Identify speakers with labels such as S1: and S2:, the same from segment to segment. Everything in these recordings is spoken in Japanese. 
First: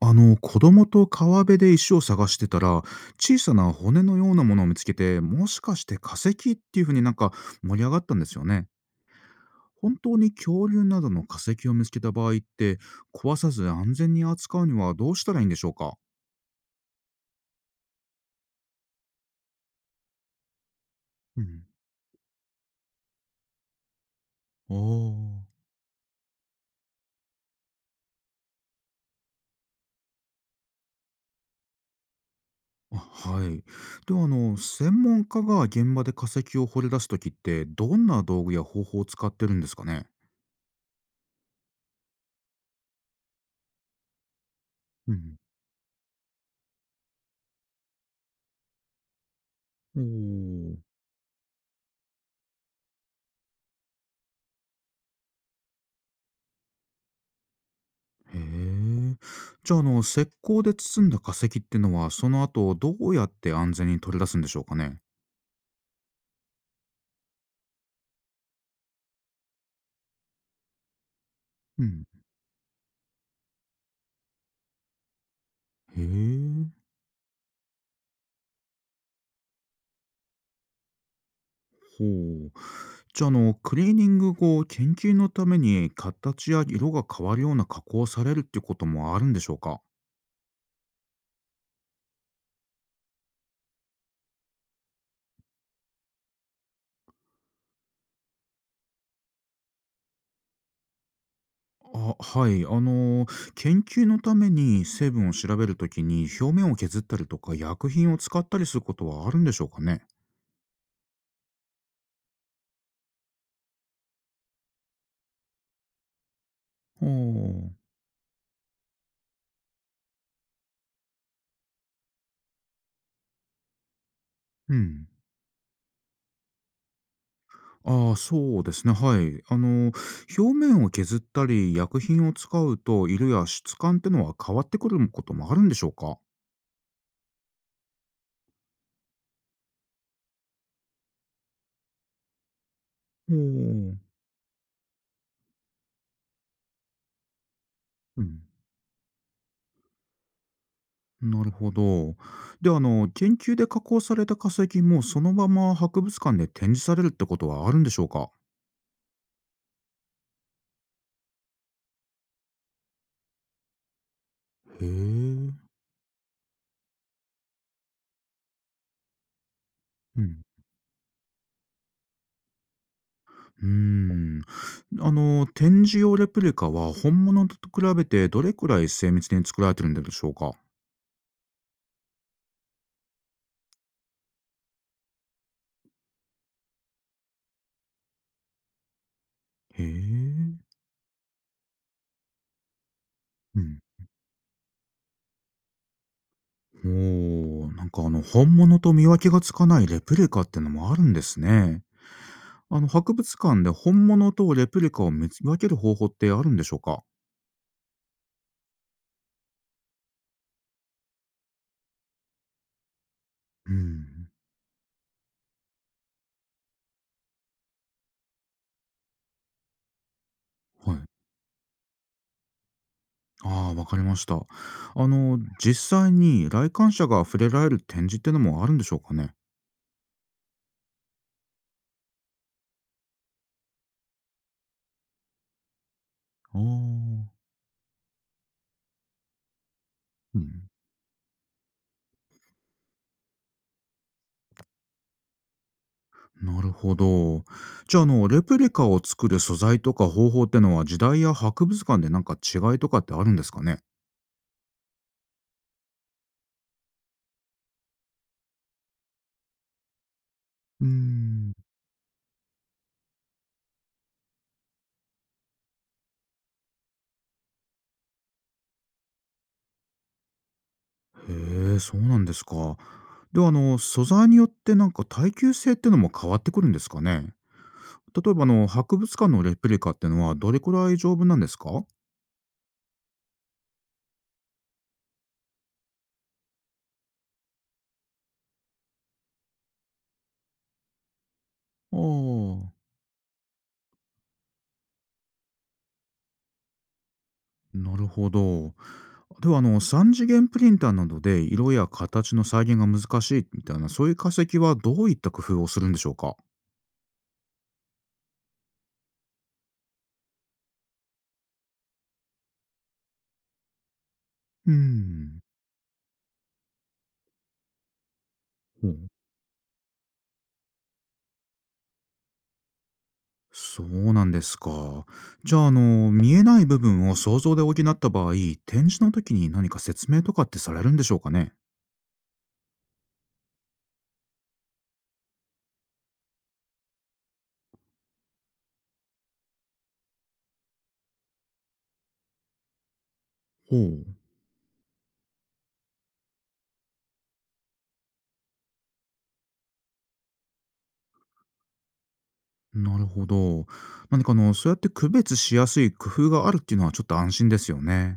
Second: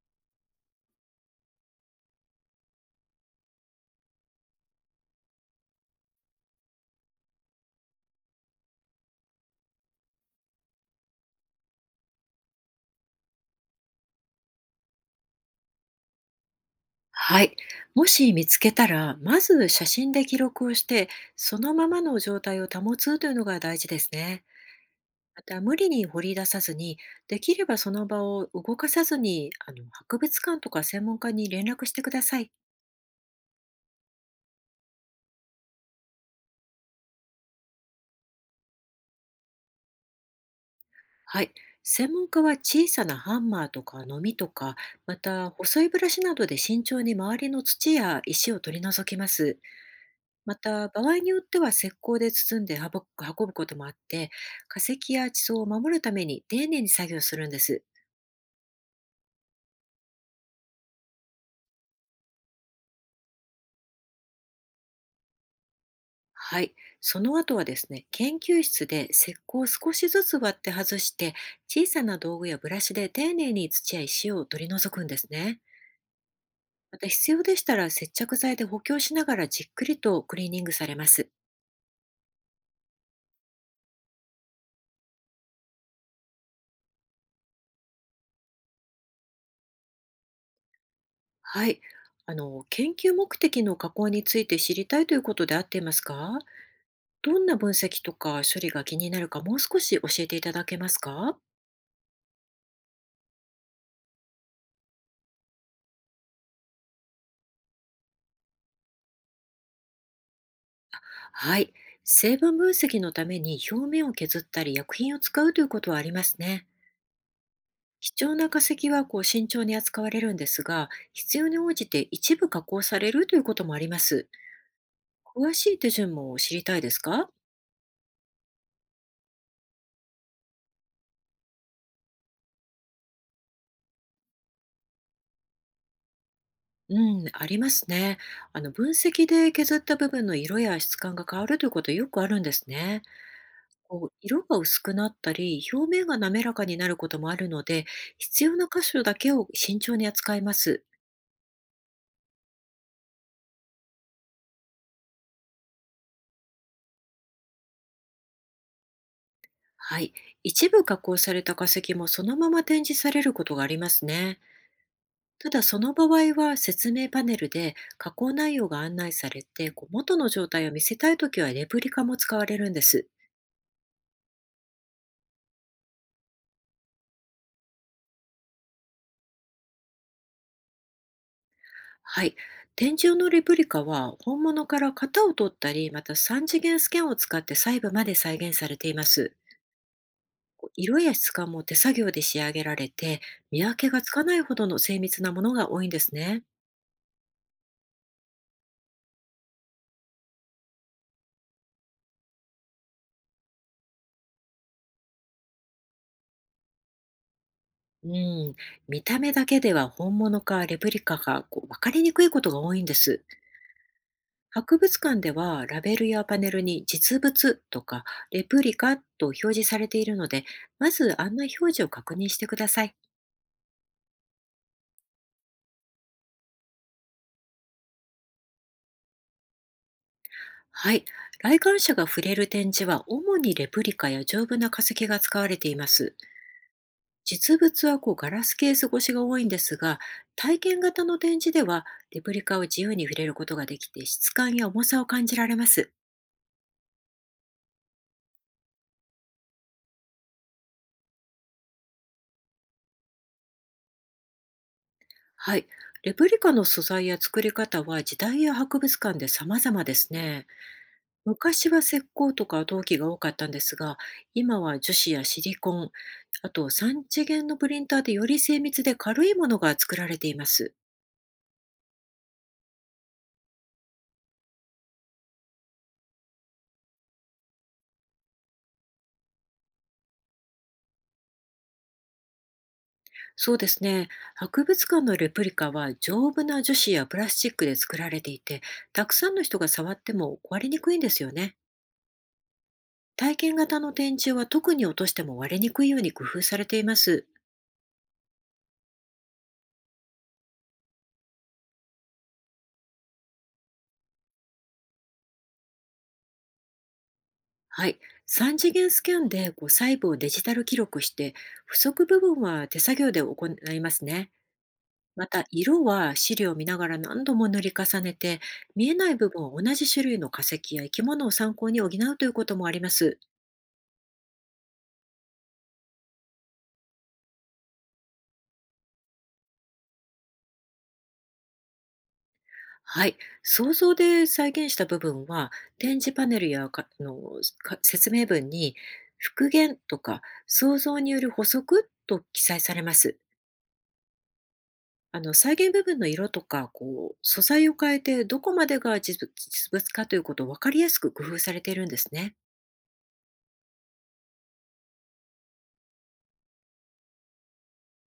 S1: 子供と川辺で石を探してたら、小さな骨のようなものを見つけて、もしかして化石っていうふうになんか盛り上がったんですよね。本当に恐竜などの化石を見つけた場合って、壊さず安全に扱うにはどうしたらいいんでしょうか？
S2: はい。もし見つけたら、まず写真で記録をして、
S1: う
S2: そ
S1: ん。
S2: のままの状態を保つというのが大事ですね。
S1: あ
S2: ま
S1: ー。
S2: た、無理に掘り出さずに、できればその場を動かさずに、あの博物館とか専門家に連絡してください。
S1: あ、はい。では専門家が現場で化石を掘り出す時って、どんな道具や方法を使ってるんですかね？
S2: はい。専門家は小さなハンマーとかノミとか、
S1: う
S2: ま
S1: ん。
S2: た細いブラシなどで慎重に周りの土や石を取り除きます。
S1: お
S2: ま
S1: ー。
S2: た、場合によっては石膏で包んで運ぶこともあって、化石や地層を守るために丁寧に作業するんです。
S1: へえ。じゃあ、石膏で包んだ化石ってのは、その後どうやって安全に取り出すんでしょうかね？
S2: はい。その後はですね、研究室で石膏を少しずつ割って外して、
S1: う
S2: 小さ
S1: ん。
S2: な道具やブラシで丁寧に土や石を取り除くんですね。
S1: へえ。
S2: また、必要でしたら接着剤で補強しながらじっくりとクリーニングされます。
S1: ほう。じゃあ、クリーニング後、研究のために形や色が変わるような加工をされるっていうこともあるんでしょうか？
S2: はい。あの、研究目的の加工について知りたいということであっていますか？どんな分析とか処理が気になるか、もう少し教えていただけますか？
S1: あ、はい。研究のために成分を調べるときに、表面を削ったりとか、薬品を使ったりすることはあるんでしょうかね？
S2: はい。成分分析のために表面を削ったり薬品を使うということはありますね。
S1: ほう、
S2: 貴重な化石はこう慎重に扱われるんですが、必要に応じて一部加工されるということもあります。
S1: うん。
S2: 詳しい手順も知りたいですか？
S1: ああ、そうですね、はい。表面を削ったり、薬品を使うと、色や質感ってのは変わってくることもあるんでしょうか？
S2: うん、ありますね。あの、分析で削った部分の色や質感が変わるということ、よくあるんですね。
S1: おお。
S2: こう色が薄くなったり、表面が滑らかになることもあるので、
S1: うん、
S2: 必要な箇所だけを慎重に扱います。
S1: なるほど。で、研究で加工された化石も、そのまま博物館で展示されるってことはあるんでしょうか？
S2: はい。一部加工された化石もそのまま展示されることがありますね。
S1: へえ。
S2: た
S1: う
S2: だ、その場合は説明パネルで加工内容が案内されて、こう元の状
S1: ん。
S2: 態を見せたいときはレプリカも使われるんです。
S1: うーん。展示用レプリカは、本物と比べてどれくらい精密に作られてるんでしょうか？
S2: はい。展示用のレプリカは本物から型を取ったり、また3次元スキャンを使って細部まで再現されています。
S1: へえ。
S2: 色や質感も手作業で仕上げられて、
S1: う
S2: 見分
S1: ん。
S2: けがつかないほどの精密なものが多いんですね。
S1: おお、なんか本物と見分けがつかないレプリカってのもあるんですね。博物館で本物とレプリカを見分ける方法ってあるんでしょうか？
S2: うん、見た目だけでは本物かレプリカか、こう分かりにくいことが多いんです。
S1: うん。
S2: 博物館ではラベルやパネルに実物とかレプリカと表示されているので、ま
S1: はい。
S2: ず案内表示を確認してください。
S1: ああ、わかりました。実際に来館者が触れられる展示ってのもあるんでしょうかね？
S2: はい。来館者が触れる展示は主にレプリカや丈夫な化石が使われています。
S1: ああー、
S2: 実物はこうガラスケース越しが多いんですが、
S1: う
S2: 体
S1: ん。
S2: 験型の展示ではレプリカを自由に触れることができて、質感や重さを感じられます。
S1: なるほど。じゃあ、レプリカを作る素材とか方法ってのは時代や博物館でなんか違いとかってあるんですかね？
S2: はい。レプリカの素材や作り方は時代や博物館で様々ですね。
S1: うーん。
S2: 昔は石膏とか陶器が多かったんですが、今は樹脂やシリコン、あと3次元のプリンターでより精密で軽いものが作られています。
S1: へえ、そうなんですか。では、素材によってなんか耐久性ってのも変わってくるんですかね？例えば、博物館のレプリカってのはどれくらい丈夫なんですか？ああ、
S2: そうですね。博物館のレプリカは丈夫な樹脂やプラスチックで作られていて、たくさんの人が触っても割れにくいんですよね。体験型の展示は特に、落としても割れにくいように工夫されています。
S1: なるほど。では、3次元プリンターなどで色や形の再現が難しいみたいな、そういう化石はどういった工夫をするんでしょうか？
S2: はい。3次元スキャンでこう細部をデジタル記録して、不足部分は手作業で行いますね。
S1: うー
S2: ま
S1: ん。
S2: た、色は資料を見ながら何度も塗り重ねて、見
S1: ほ
S2: え
S1: う、
S2: ない部分を同じ種類の化石や生き物を参考に補うということもあります。
S1: そうなんですか。じゃあ、見えない部分を想像で補った場合、展示の時に何か説明とかってされるんでしょうかね？
S2: はい、想像で再現した部分は、展示パネルやかあのか説明文に復元とか想像による補足と記載されます。
S1: ほう。
S2: あの、再現部分の色とかこう素材を変えて、どこまでが実物かということを分かりやすく工夫されているんですね。
S1: なるほど。何かそうやって区別しやすい工夫があるっていうのはちょっと安心ですよね。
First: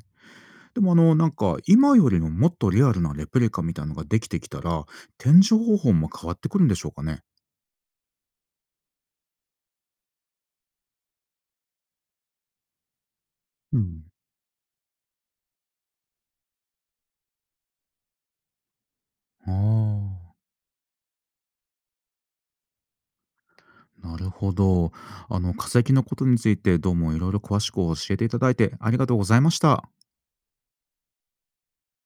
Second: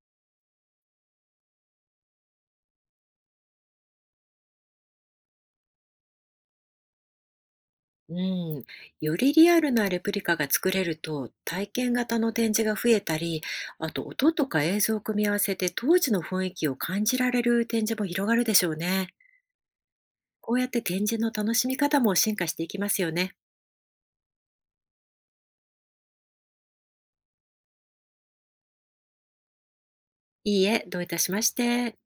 S1: でもなんか今よりのもっとリアルなレプリカみたいなのができてきたら、展示方法も変わってくるんでしょうかね。
S2: うん、よりリアルなレプリカが作れると、体験型の展示が増えたり、
S1: う
S2: あと
S1: ん。
S2: 音とか映像を組み合わせて当時の雰囲気を感じられる展示も広がるでしょうね。
S1: あ
S2: こうやって展示の楽しみ方も進化していきますよね。
S1: あ、なるほど。化石のことについてどうもいろいろ詳しく教えていただいてありがとうございました。
S2: いいえ、どういたしまして。